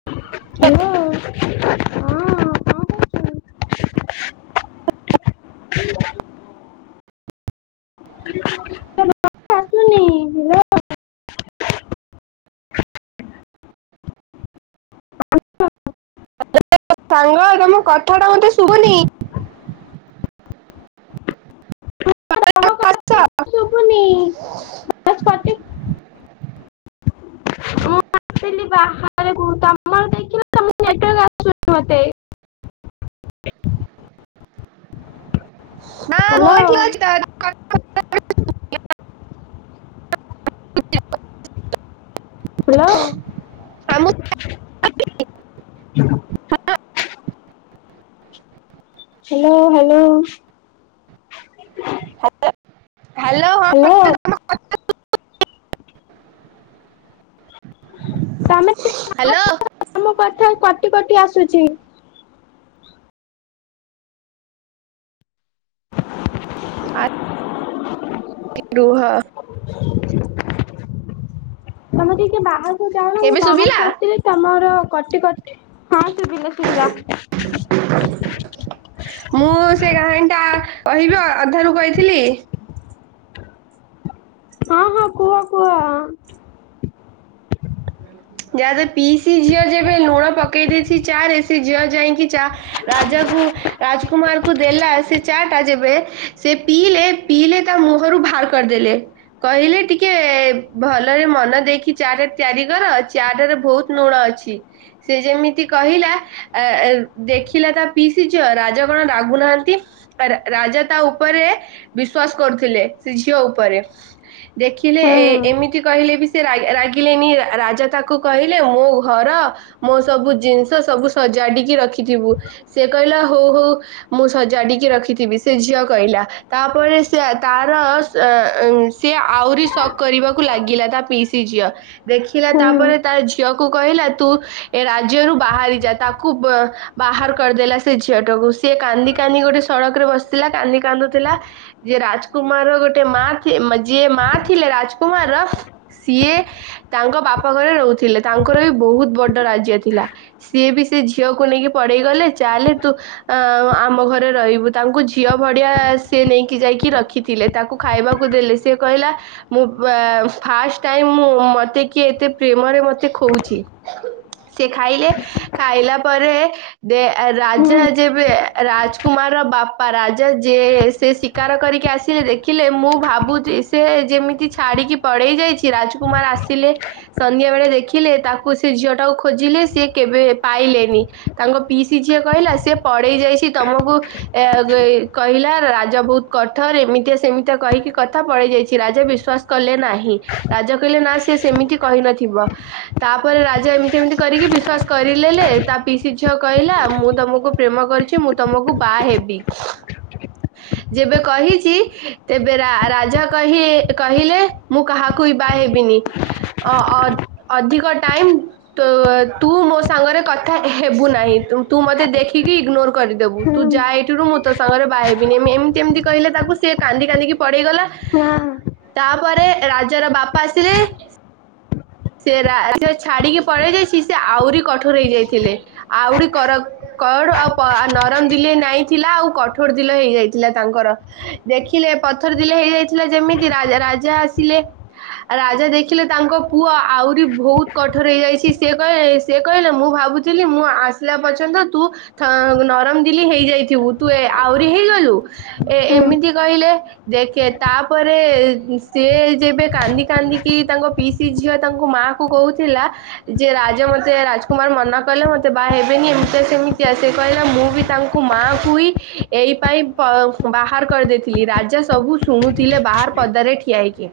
ହୁଁ [inaudible] ମୁନି ହିରୋ ସାଙ୍ଗ ତମ କଥାଟା ମତେ ଶୁବୁନି। ତମ କଥା ଶୁଭୁନି କଣ ବାସ୍ କଟି କରୁଚ? ମୁଁ [unintelligible] [inaudible] ନା ହ୍ୟାଲୋ ବଇଥିଲୁ ଆଜି କାର୍ ହାଲୋ। ହ [inaudible] ହାଲୋ ହାଲୋ। ହାଲୋ। କୁହ। ହାଲୋ। ତମକଥା କଟି କଟି ଆସୁଚି। ଆ ରୁହ। [inaudible] ତମେ ଟିକେ ବାହାରକୁ ଯାଉନ ମୁଁ ଏବେ ଶୁଭିଲା ବାହାରକୁ ଆସିଲି ତମର କଟିକଟି ହଁ ସୁବିଲା ସୁବିିଲା। [inaudible] ମୁଁ ସେ କାହାଣୀ ଟା କହିବି ଅଧାରୁ କହିଥିଲି। ହଁ ହଁ କୁହ କୁହ। ଯାହା ବି ପିଇସି ଝିଅ ଯେବେ ଲୁଣ ପକେଇ ଦେଇଚି ଚା ରେ ସେ ଝିଅ ଜାଇଁକି ଚା ରାଜାକୁ ରାଜକୁମାର କୁ ଦେଲା ସେ ଚା ଟା ଯେବେ ସେ ପିଇଲେ ପିଇଲେ ତା ମୁହଁରୁ ଭାଳ୍ କରିଦେଲେ କହିଲେ ଟିକେ ଭଲରେ ମନ ଦେଇକି ଚା ରେ ତିଆରି କର ଚା ଟାରେ ବହୁତ୍ ଲୁଣ ଅଛି ସିଏ ଯେମିତି କହିଲା। ଏ ଏ ଦେଖିଲା ତା ପିଇସି ଝିଅ ରାଜା କଣ ରାଗୁନାହାନ୍ତି। ରା ରାଜା ତା ଉପରେ ବିଶ୍ଵାସ କରୁଥିଲେ ସେ ଝିଅ ଉପରେ। ଦେଖିଲେ ହଁ। ଏ ଏମିତି କହିଲେ ବି ସେ ରା ରାଗ୍ ରାଗିଲେନି ରାଜା ତାକୁ କହିଲେ ମୋ ଘର ମୋ ସବୁ ଜିନିଷ ସବୁ ସଜାଡିକି ରଖିଥିବୁ ସେ କହିଲା ହଉ ହଉ। ମୁଁ ସଜାଡିକି ରଖିଥିବି ସେ ଝିଅ କହିଲା। ତାପରେ ସେ ତାର ସିଏ ଆହୁରି ଶକ୍ କରିବାକୁ ଲାଗିଲା ତା ପିଇସି ଝିଅ। ଦେଖିଲା ହଁ ତାପରେ ତା ଝିଅକୁ କହିଲା ତୁ ଏ ରାଜ୍ୟରୁ ବାହାରି ଯା ତାକୁ ବ ବାହାର କରିଦେଲା ସେ ଝିଅ ଟାକୁ ସିଏ କାନ୍ଦି କାନ୍ଦି ଗୋଟେ ସଡକ ରେ ବସିଥିଲା କାନ୍ଦି କାନ୍ଦୁଥିଲା। ଯିଏ ରାଜକୁମାର ଗୋଟେ ମା ଯିଏ ମା ଥିଲେ ରାଜକୁମାର ର ସିଏ ତାଙ୍କ ବାପ ଘରେ ରହୁଥିଲେ ତାଙ୍କର ବି ବହୁତ୍ ବଡ ରାଜ୍ୟ ଥିଲା। ସିଏ ବି ସେ ଝିଅକୁ ନେଇକି ପଢେଇ ଗଲେ ଚାଲେ ତୁ ଆ ଆମ ଘରେ ରହିବୁ ତାଙ୍କୁ ଝିଅ ଭଡିଆ ସିଏ ନେଇକି ଯାଇଁକି ରଖି ଥିଲେ। ତାକୁ ଖାଇବାକୁ ଦେଲେ ସିଏ କହିଲା ମୁଁ ପା ଫାଷ୍ଟ ଟାଇମ ମୁଁ ମତ୍ ମତେ କିଏ ଏତେ ପ୍ରେମରେ ମତେ ଖୋଉଚି। ସିଏ ଖାଇଲେ। ଖାଇଲା ପରେ ଦେ ହଁ ରାଜା ଯେବେ ରାଜକୁମାରର ବାପ୍ ବାପା ରାଜା ଯିଏ ସେ ଶିକାର କରିକି ଆସିଲେ ଦେଖି ଦେଖିଲେ ମୁଁ ଭାବୁଚି ସେ ଯେମିତି ଛାଡ଼ିକି ପଳେଇ ଯାଇଚି ରାଜକୁମାର ଆସିକି ଆସିଲେ ସନ୍ଧ୍ୟା ବେଳେ ଦେଖିଲେ ତାକୁ ସେ ଝିଅ ଟାକୁ ଖୋଜିଲେ ସିଏ କେବେ ପାଇଲେନି। ତାଙ୍କ ପିଇସି ଝିଅ କହିଲା ସିଏ ପଡେଇ ଯାଇଚି ତମକୁ ଏ କହିଲା ରାଜା ବହୁତ୍ କଠୋର ଏମିତିଆ ସେମିତିଆ କହିକି କଥା ପଳେଇ ଯାଇଚି ରାଜା ବିଶ୍ବାସ୍ କଲେ ନାହିଁ। ରାଜା କହିଲେ ନା ସେ ସେମିତି କହିନଥିବ। ତାପରେ ରାଜା ଏମିତି ଏମତି କରିକି ବିଶ୍ଵାସ କରିରେଲେ ତା ପିଇସି ଝିଅ କଇଲା ମୁଁ ତମକୁ ପ୍ରେମ କରିଛି ମୁଁ ତମକୁ ବାହା ହେବି। ଯେବେ କହିଛି ତେବେ ରା -ରାଜା କହିଲେ ମୁଁ କାହାକୁ ବି ବାହା ହେବିନି। ଅ - ଅ -ଅଧିକ ଟାଇମ୍। ତ ତୁ ମୋ ସାଙ୍ଗରେ କଥା ହେବୁ ନାହିଁ ତୁ ମତେ ଦେଖିକି ଇଗନୋର କରିଦବୁ ତୁ ହଁ ଯାଏ ଠ ସେଠୁ ମୁଁ ତୋ ସାଙ୍ଗରେ ବାହା ହେବିନି ଏମ୍ - ଏମିତି ଏମିତି କହିଲେ ତାକୁ ସେ କାନ୍ଦି କାନ୍ଦିକି ପଳେଇଗଲା। ହଁ ତାପରେ ରାଜାର ବାପା ଆସିଲେ ସେ ରା- ରାଜ୍ୟ ଛାଡିକି ପଳେଇ ଯାଇଛି ସେ ଆହୁରି କଠୋର ହେଇଯାଇଥିଲେ ଆହୁରି କର କଣ ଆଉ ପ ଆ ନରମ ଦିଲେ ନାଇଁ ଥିଲା ଆଉ କଠୋର ଥିଲେ ହେଇଯାଇଥିଲା ତାଙ୍କର। ଦେଖିଲେ ପଥର ଥିଲେ ହେଇଯାଇଥିଲା ଯେମିତି ରା-ରାଜା ଆସିଲେ ଆଉ ରାଜା ଦେଖିଲେ ତାଙ୍କ ପୁ ପୁଅ ଆହୁରି ବହୁତ କଠୋର ହେଇଯାଇଛି ସେ କହିଲେ ସେ କହିଲେ ମୁଁ ଭାବୁଥିଲି ମୁଁ ଆ ଆସିଲା ପର୍ଯ୍ୟନ୍ତ ତୁ ନରମ ଦିଲି ହେଇଯାଇଥିବୁ ତୁ ଆହୁରି ହେଇଗଲୁ। ଏ- ହଁ। ଏମିତି କହିଲେ। ଦେଖେ ତାପରେ ସିଏ ଯେବେ କାନ୍ଦି କାନ୍ଦିକି ତାଙ୍କ ପି ସ୍ ଝିଅ ତାଙ୍କୁ ମାଆ କୁ କହୁଥିଲା [unintelligible] ଯେ ରାଜା ମତେ ରାଜକୁମାର ମନା କଲେ ମତେ ବାହା ହେବେନି ଏମିତିଆ ସେମିତିଆ ସେ କହିଲେ ନା ମୁଁ ବି ତାଙ୍କୁ ମାକୁୁ ଇଁ ଏଇ ପାଇଁ ପ ବାହାର କରିଦେଇଥିଲି ରାଜା ସବୁ ଶୁଣୁଥିଲେ ବାହାର ପଦାରେ ଠିଆହେଇକି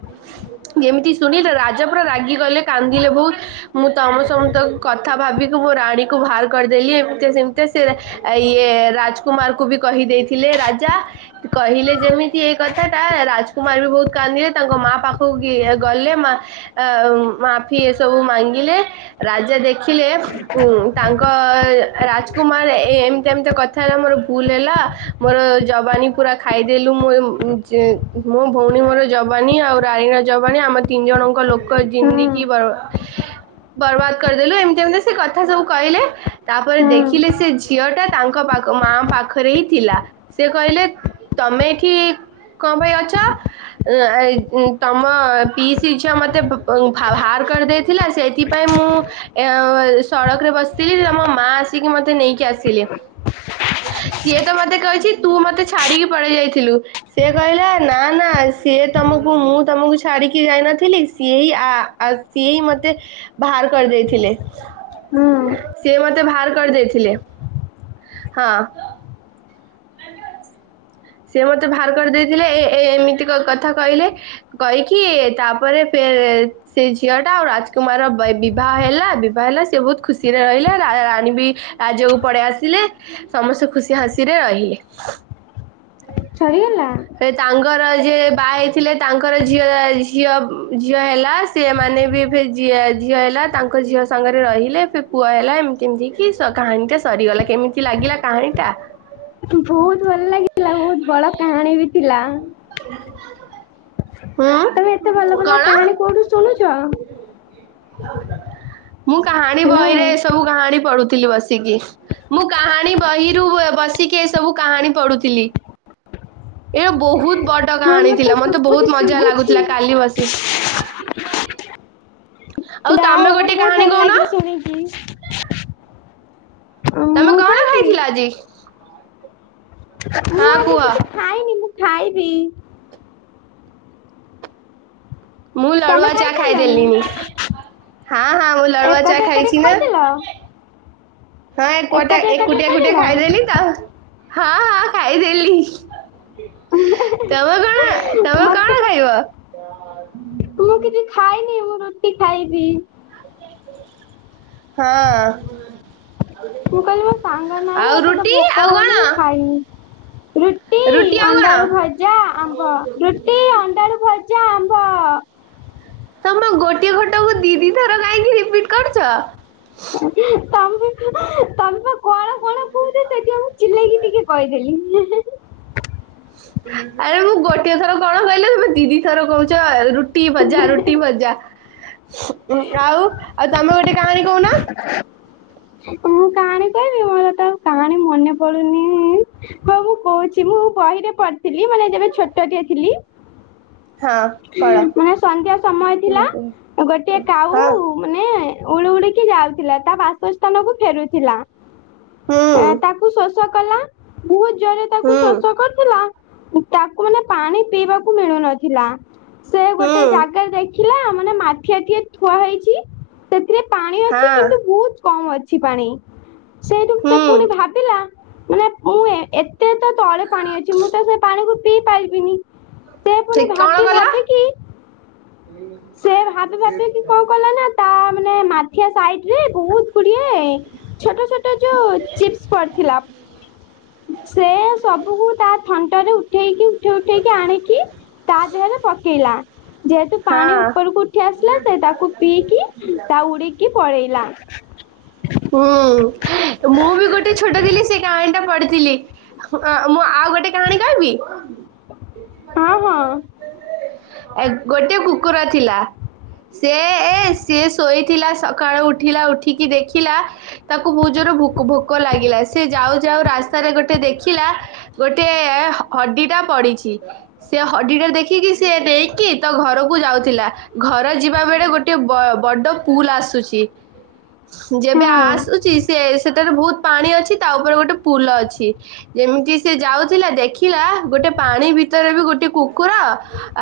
ଯେମିତି ଶୁଣିଲେ ରାଜ ପୁରା ରାଗି ଗଲେ କାନ୍ଦିଲେ ବହୁତ୍। ମୁଁ ତମ ସମତଙ୍କ କଥା ଭାବିକି ମୁଁ ରାଣୀକୁୁ ବାହାର କରିଦେଲି ଏମିତିଆ ସେମିତିଆ ସେ ରା ଆ ଇଏ ରାଜକୁମାର କୁ ବି କହିଦେଇଥିଲେ ରାଜା କହିଲେ ଯେମିତି ଏଇ କଥା ଟା ରାଜକୁମାର ବି ବହୁତ କାନ୍ଦିଲେ ତାଙ୍କ ମା ପାଖକୁ [unintelligible] ଇଏ ଗଲେ ମା - ମାଫି ଏ ସବୁ ମଙ୍ଗିଲେ ରାଜା ଦେଖିଲେ। ଉଁ ତାଙ୍କ ରାଜକୁମାର ଏ ଏମତି ଏମିତି କଥା ହେଲା ମୋର ଭୁଲ୍ ହେଲା ମୋର ଯବାନୀ ପୁରା ଖାଇଦେଲୁ ମୋ ଯେ [unintelligible] ମୋ ଭଉଣୀ ମୋର ଯବାନୀ ଆଉ ରାଇନା ଜବାନି ଆମ ତିନି ଜଣଙ୍କ ଲୋକ ହଁ ଜିନ୍ଦିକିି ବର୍ ବର୍ବାଦ କରିଦେଲୁ ଏମିତି ଏମିତି ସେ କଥା ସବୁ କହିଲେ। ତାପରେ ହଁ ଦେଖିଲେ ସେ ଝିଅ ଟା ତାଙ୍କ ପାଖ ମା ପାଖରେ ହିଁ ଥିଲା ସେ କହିଲେ ତମେ ଏଠି କଣ ପାଇଁ ଅଛ? ଆଁ ତମ ପିସି ଝିଅ ମତେ ପ [unintelligible] [unintelligible] ବାହାର କରିଦେଇଥିଲା ସେଥିପାଇଁ ମୁଁ [unintelligible] ସଡ଼କରେ ବସି ବସିଲି ତମ ମା ଆସିକି ମତେ ନେଇକି ଆସିଲେ। ସିଏ ତ ମତେ କହିଛି ତୁ ମତେ ଛାଡିକି ପଳେଇ ଯାଇଥିଲୁ। ସିଏ କହିଲା ନା ନା ସିଏ ତମକୁ ମୁଁ ତମକୁ ଛାଡିକି ଯାଇନଥିଲି ସେଇ ଆ ସିଏ ହିଁ ମତେ ବାହାର କରିଦେଇଥିଲେ ହଁ ସିଏ ମ ମତେ ବାହାର କରିଦେଇଥିଲେ ହଁ। ସେ ମତେ ବାହାର କରିଦେଇଥିଲେ ଏ -ଏ -ଏମିତି କଥା କହିଲେ। କହିକି ଏ ତାପରେ ଫେ ସେ ଝିଅ ଟା ଆଉ ରାଜକୁମାର ବ ବିବାହ ହେଲା ବିବାହ ହେଲା ସେ ବହୁତ ଖୁସିରେ ରହିଲା ରା- ରାଣୀ ବି ରାଜ୍ୟକୁ ପଳେଇ ଆସିଲେ ସମସ୍ତେ ଖୁସି ହସିରେ ରହିଲେ। ଛାଡିଗଲା। ସେ ତାଙ୍କର ଯେ ବାହା ହେଇଥିଲେ ତାଙ୍କର ଝିଅ ଝିଅ ଝିଅ ହେଲା [unintelligible] ସେମାନେ ବି ଫିର୍ ଝିଅ ହେଲା ତାଙ୍କ ଝିଅ ସାଙ୍ଗରେ ରହିଲେ ସେ ପୁଅହେଲା ଏମ କେମିତି କି କାହାଣୀଟା ସରିଗଲା କେମିତି ଲାଗିଲା କାହାଣୀଟା? [unintelligible] ବହୁତ ଭଲ ଲାଗିଥିଲା ବହୁତ ବଡ କାହାଣୀ ବି ଥିଲା। [inaudible] ତମେ ଏତେ ଭଲ ଭଲ କଣ? କାହାଣୀ କୋଉଠୁ ଶୁଣୁଛ? ମୁଁ କାହାଣୀ ହ୍ୟାଲୋ ବହିରେଏ ସବୁ କାହାଣୀ ପଢୁଥିଲି ବସିକି। ମୁଁ କାହାଣୀ ବହିରୁ ଏ ବସିକି ଏ ସବୁ କାହାଣୀ ପଢୁଥିଲି। ଏ ବହୁତ ବଡ ହଁ କାହାଣୀ ଥିଲା ମତେ ଶୁଭୁଛି ବହୁତ ମଜା ଶୁଭୁଛି ଲାଗୁଥିଲା କାଲି ବସି ଆଉ ଯାହା ତମେ ହଉ ମତେ ଗୋଟେ ବହୁତ କାହାଣୀ ଭଲ କହୁନ ଲାଗିଲା ଶୁଣିକି। ତମେ ମୁଁ କଣ କହିବି ଖାଇଥିଲ ଆଜି? ମୁଁ ହଁ ଆଜି କୁହ। କିଛି ଖାଇନି ମୁଁ ଖାଇବି। ମୁଁ ଲଡୁଆ ତମେ ଚା ଖାଇସାରିଲଣି ଖାଇଦେଲିଣି ହଁ ହଁ ମୁଁ ଲଡୁଆ ଚା ଏକାଠି ଏକାଠି ଖାଇଛି ନା। ଖାଇଦେଲ ହଁ ଏ କଆଟା ଏକାଠି ଏକାଠି ଏକୁଟିଆ ଏକୁଟିଆ ଖାଇଦେଲ ଖାଇଦେଲିି ତ ହଁ ହଁ ଖାଇଦେଲି। ତମ କଣ ତମେ ମତେ କଣ ଖାଇବ? ମୁଁ କିଛି ଖାଇନି ମୁଁ ରୁଟି ଖାଇବି। ହଁ ମୁଁ କହିଲି ମୋ ସାଙ୍ଗ ନାହିଁ ଆଉ ମତେ ତ ରୁଟି ଭୋକ ଆଉ ହଉନି କଣ? ମୁଁ ଖାଇନି। ରୁଟି ଆଉ କଣ ଅଣ୍ଡାଳୁ ଭଜା ଆମ୍ବ ରୁଟି ଅଣ୍ଡାଳୁ ଭ ଜା ଆମ୍ବ। ତମେ ଗୋଟିଏ ଖଟକୁ ଦି ଦିଥର କାହିଁକି ରିପିଟ କରୁଛ। ତମ ବି ତମ ପା କଣ [inaudible] ଦେଲି [unintelligible] ଆରେ ମୁଁ ଗୋଟିଏ ଥର କଣ କହିଲେ ତମେ ଦିଦି ଥର କହୁଛ ରୁଟି ଭଜା ରୁଟି ଭଜା। ଆଉ ଆଉ ତମେ ଗୋଟେ କାହାଣୀ କହୁନ। ମୁ କାହାଣୀ କହିବି ମୋର ତ କାହାଣୀ ମନେ ପଡୁନି। ହ ମୁଁ କହୁଛି ମୁଁ ବହିରେ ପଢଥିଲି ମାନେ ଯେବେ ଛୋଟଟିଏ ଥିଲି। ହଁ ପଳ ମାନେ ସନ୍ଧ୍ୟା ସମୟ କୁହ ଥିଲା କୁହ ଗୋଟିଏ କୁହ। କାଉ ହଁ ମାନେ ଉଳୁ ଉଳିକି ଯାଉଥିଲା ତା ବାସସ୍ଥାନକୁ ଫେରୁଥିଲା। ହୁଁ ଏ ତାକୁ ଶୋଷ କଲା ବହୁତ ଜୋରରେ ତାକୁ ହୁଁ ଶୋଷ କରୁଥିଲା। ତାକୁ ମାନେ ପାଣି ପିଇବାକୁ ମିଳୁନଥିଲା। ସେ ହୁଁ ଗୋଟେ ଜାଗାରେ ଦେଖିଲା ମାନେ ମାଠିଆ ଟିଏ ଥୁଆ ହେଇଛି। ସେଥିରେ ପାଣି ଅଛି ହଁ କିନ୍ତୁ ବହୁତ କମ ଅ ଅଛି ପାଣି ସେଇଠୁ ସେ ହୁଁ ପୁଣି ଭାବିଲା ମାନେ ମୁଁ ଏ ଏ ତେ ତ ତଳେ ପାଣି ଅଛି ମୁଁ ତ ସେ ପାଣିକୁ ପିଇ ପାରିବିନି। ପୁଣି [unintelligible] ସେ ଭାବି ଭାବିକି ସେ ଭାବି ଭାବି କି କଣ କଲା ନା। ତା ମାନେ ମାଠିଆ ସାଇଡି ରେ ବହୁତ ଗୁଡିଏ ଛୋଟ ଛୋଟ ଯୋଉ ଚିପ୍ସ ପଡିଥିଲା। ସେ ସବୁକୁ ତା ଥଣ୍ଟରେ ଉଠେଇକି ଉଠେଇ ଉଠେଇକି ଆଣିକି ହେଲେ ପକେଇଲା ଯେହେତୁ ହଁ ପାଣି ଉପରକୁ ଉଠି ଆସିଲା ସେ ତାକୁ ପିଇକି ତା ଉଡିକି ପଳେଇଲା। ହୁଁ ମୁଁ ବି ଗୋଟେ ଛୋଟ ଥିଲି, ସେ କାହାଣୀ ଟା ପଢିଥିଲି ମୁଁ ଆଉ ଗୋଟେ କାହାଣୀ ହଁ ହଁ। ଏ ଗୋଟେ କୁକୁର ଥିଲା। ସେ ଏ ସିଏ ଶୋଇଥିଲା ସକାଳୁ ଉଠିଲା ଉଠିକି ଦେଖ ଦେଖିଲା ତାକୁ ବହୁତ ଜୋରରେ ଭୋକ, ଭୋକ ଲାଗିଲା। ସେ ଯାଉ ଯାଉ ରାସ୍ତାରେ ଗୋଟେ ଦେଖିଲା କି ଗୋଟେ ହଡି ଟା ପଡିଛି। ସେ ହଡିଟା ଦେଖିକି ସିଏ ନେଇକି ତା ଘରକୁ ଯାଉଥିଲା। ଘର ଯିବା ବେଳେ ଗୋଟେ ବ ବଡ ପୁଲ ଆସୁଛି। ଯେବେ ହଁ ଆସୁଛି, ସେ ସେଠାରେ ବହୁତ ପାଣି ଅଛି। ତା ଉପରେ ଗୋଟେ ପୁଲ ଅଛି। ଯେମିତି ସେ ଯାଉଥିଲା ଦେଖିଲା ଗୋଟେ ପାଣି ଭିତରେ ବି ଗୋଟେ କୁକୁର।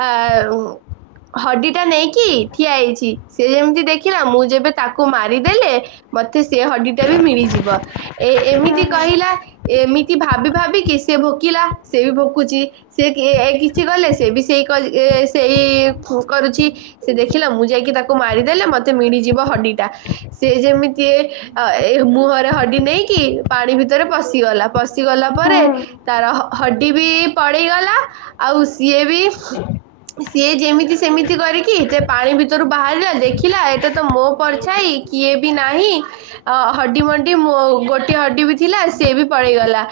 ଆଁ ହଡି ଟା ନେଇକି ଠିଆ ହେଇଛି। ସେ ଯେମିତି ଦେଖିଲା ମୁଁ ଯେବେ ତାକୁ ମାରିଦେଲେ ମତେ ସେ ହଡି ଟା ବି ମିଳିଯିବ। ଏ ଏମିତି କହିଲା, ଏମିତି ଭାବି ଭାବି କି ସେ ଭୋକିଲା, ସେ ବି ଭୋକୁଚି। ସେ ଏ କିଛି କଲେ, ସେଇ ବି ସେଇ ସେଇ ଏ ସେଇ କରୁଛି। ସେ ଦେଖିଲା ମୁଁ ଯାଇକି ତାକୁ ମାରିଦେଲେ ମତେ ମିଳିଯିବ ହଡିଟା। ସିଏ ଯେମିତି ଏ ମୁହଁରେ ହଡି ନେଇକି ପାଣି ଭିତରେ ପଶିଗଲା। ପଶିଗଲା ହଁ ପରେ ତାର ହଡି ବି ପଡିଗଲା, ଆଉ ସିଏ ବି ସିଏ ଯେମିତି ସେମିତି କରିକି ସେ ପାଣି ଭିତରୁ ବାହାରିଲା, ଦେଖିଲା ଏଟେ ତ ମୋ ପରଛାଇ ଇଏ ବି ନାହିଁ। ଅ ହଡି ମଣ୍ଡି ମୋ ଗୋଟେ ହଡି ବି ଥିଲା, ସିଏ ବି ପଳେଇଗଲା।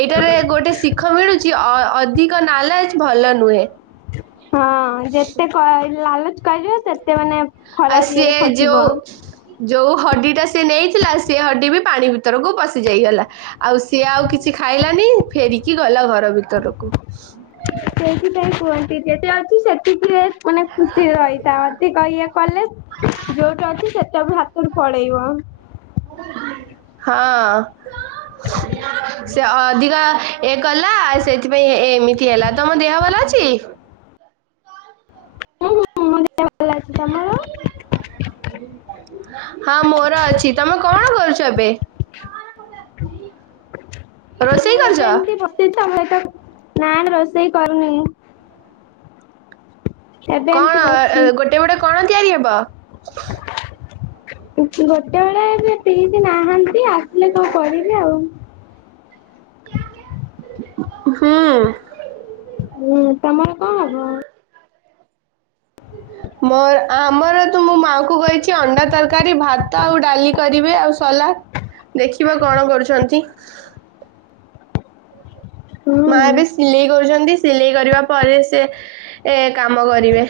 ଏଇଟାରେ ଗୋଟେ ଶିଖ ମିଳୁଛି ଅଧିକ ନାଲାଜ ଭଲ ନୁହେଁ। ହଁ ଯେତେ ଲାଲଚ କରିବ ସେତେ ମାନେ ଆଉ, ଖରାପ ଇଏରେ ସିଏ ଫସିବ। ଯଉ ଯୋଉ ହଡି ଟା ସେ ନେଇଥିଲା। ସେ ହଡି ବି ପାଣି ଭିତରକୁ ପଶି ଯାଇଗଲା। ଆଉ ସିଏ ଆଉ କିଛି ଖାଇଲାନି। ଫେରିକି ଗଲା ଘର ଭିତରକୁ। ସେଇଥିପାଇଁ କୁହନ୍ତି, ଯେତେ ଅଛି ସେତିକିରେ ମାନେ ଖୁସି ରହିଥାଅ। ଅଧିକ ଇଏ କଲେ ଯୋଉଠି ଅଛି ସେତକ ବି ହାତରୁ ପଳେଇବ। ହଁ। ସେ ଅଧିକା ଏ କଲା ଆ ସେଥିପାଇଁ ଏମିତି ହେଲା। ତମ ଦେହ ଭଲ ଅଛି? ହୁଁ ହୁଁ ମୋ ଦେହ ଭଲ ଅଛି। ତମର? [unintelligible] ହଁ ମୋର ଅଛି। ତମେ କଣ କରୁଛ ଏବେ? ରୋଷେଇ କରୁଛ? ସି [unintelligible] ନା, ନା ରୋଷେଇ କରୁନି। ଏବେ ଏମିତି କଣ ବସିଛି ଗୋଟେ, ଗୋଟେ କଣ ତିଆରି ହବ? ଗୋଟେ ବେଳେ ଏ ପିଶି ନାହାନ୍ତି ଆସିଲେ କଣ କରିବେ ଆଉ? ହୁଁ। ହୁଁ ତମର କଣ ହବ? ମୋର ଆମର ତୁ ମୋ ମାଆଙ୍କୁ କହିଛି ଅଣ୍ଡା ତରକାରୀ, ଭାତ ଆଉ ଡାଲି କରିବେ ଆଉ ସଲାଟ୍। ଦେଖିବା କଣ କରୁଛନ୍ତି। ମା ଏବେ ହୁଁ ସିଲେଇ କରୁଛନ୍ତି। ସିଲେଇ କରିବା ପରେ ସେ ଏ କାମ କରିବେ।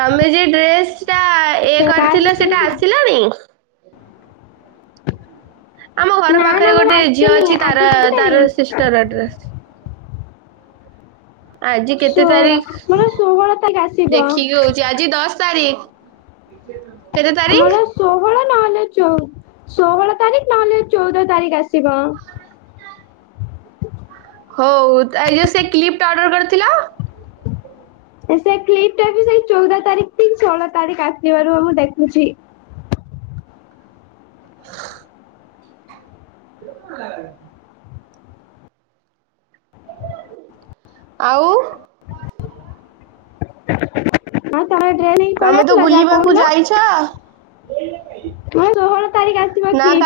ତମେ ଯି ଡ୍ରେସ୍ ସେଟା ଇଏ କାର୍ଡ କରିଥିଲ ବିଷୟରେ ସେଟା ଆସିଲାଣି? ଆମ ଘର ନା ନା ପାଖରେ ମୋର ଗୋଟେ ଝିଅ ଆସିନି ଅଛି ତାର ଆଜି କେତେ ତାର ତାରିଖ ସିଷ୍ଟର [unintelligible] ଆଜି କେତେ ଷୋହଳ ତାରିଖ? ମୋର ଷୋହଳ ତାରିଖ ଆସିବ ଦେଖିକି କହୁଛି? ଆଜି ଦଶ ତାରିଖ। କେତେ ତାରିଖ? ଆମର ଷୋହଳ ନହେଲେ ଚଉ ଷୋହଳ ତାରିଖ ନହେଲେ ଚଉଦ ତାରିଖ ଆସିବ। ହଉ ତା ଇଏ ସେ କ୍ଲିପ୍ ଟା ଅର୍ଡର କରିଥିଲା? ସେ କ୍ଲିପ୍ଟ ଟା ବି ସେଇ ଚଉଦ ତାରିଖ କି ଷୋହଳ ତାରିଖ ଆସିବ ରୁହ ମୁଁ ଦେଖୁଛି। [inaudible] ଆଉ ହଁ ତମେ ଡ୍ରେନିଂ ପଳେଇ ତମେ ତ ଆସିଲ ଯାହା ବୁଲିବାକୁ କହୁଥିଲ। ଯାଇଛ ଷୋହଳ ତାରିଖ ଆସିିବ କି? ନା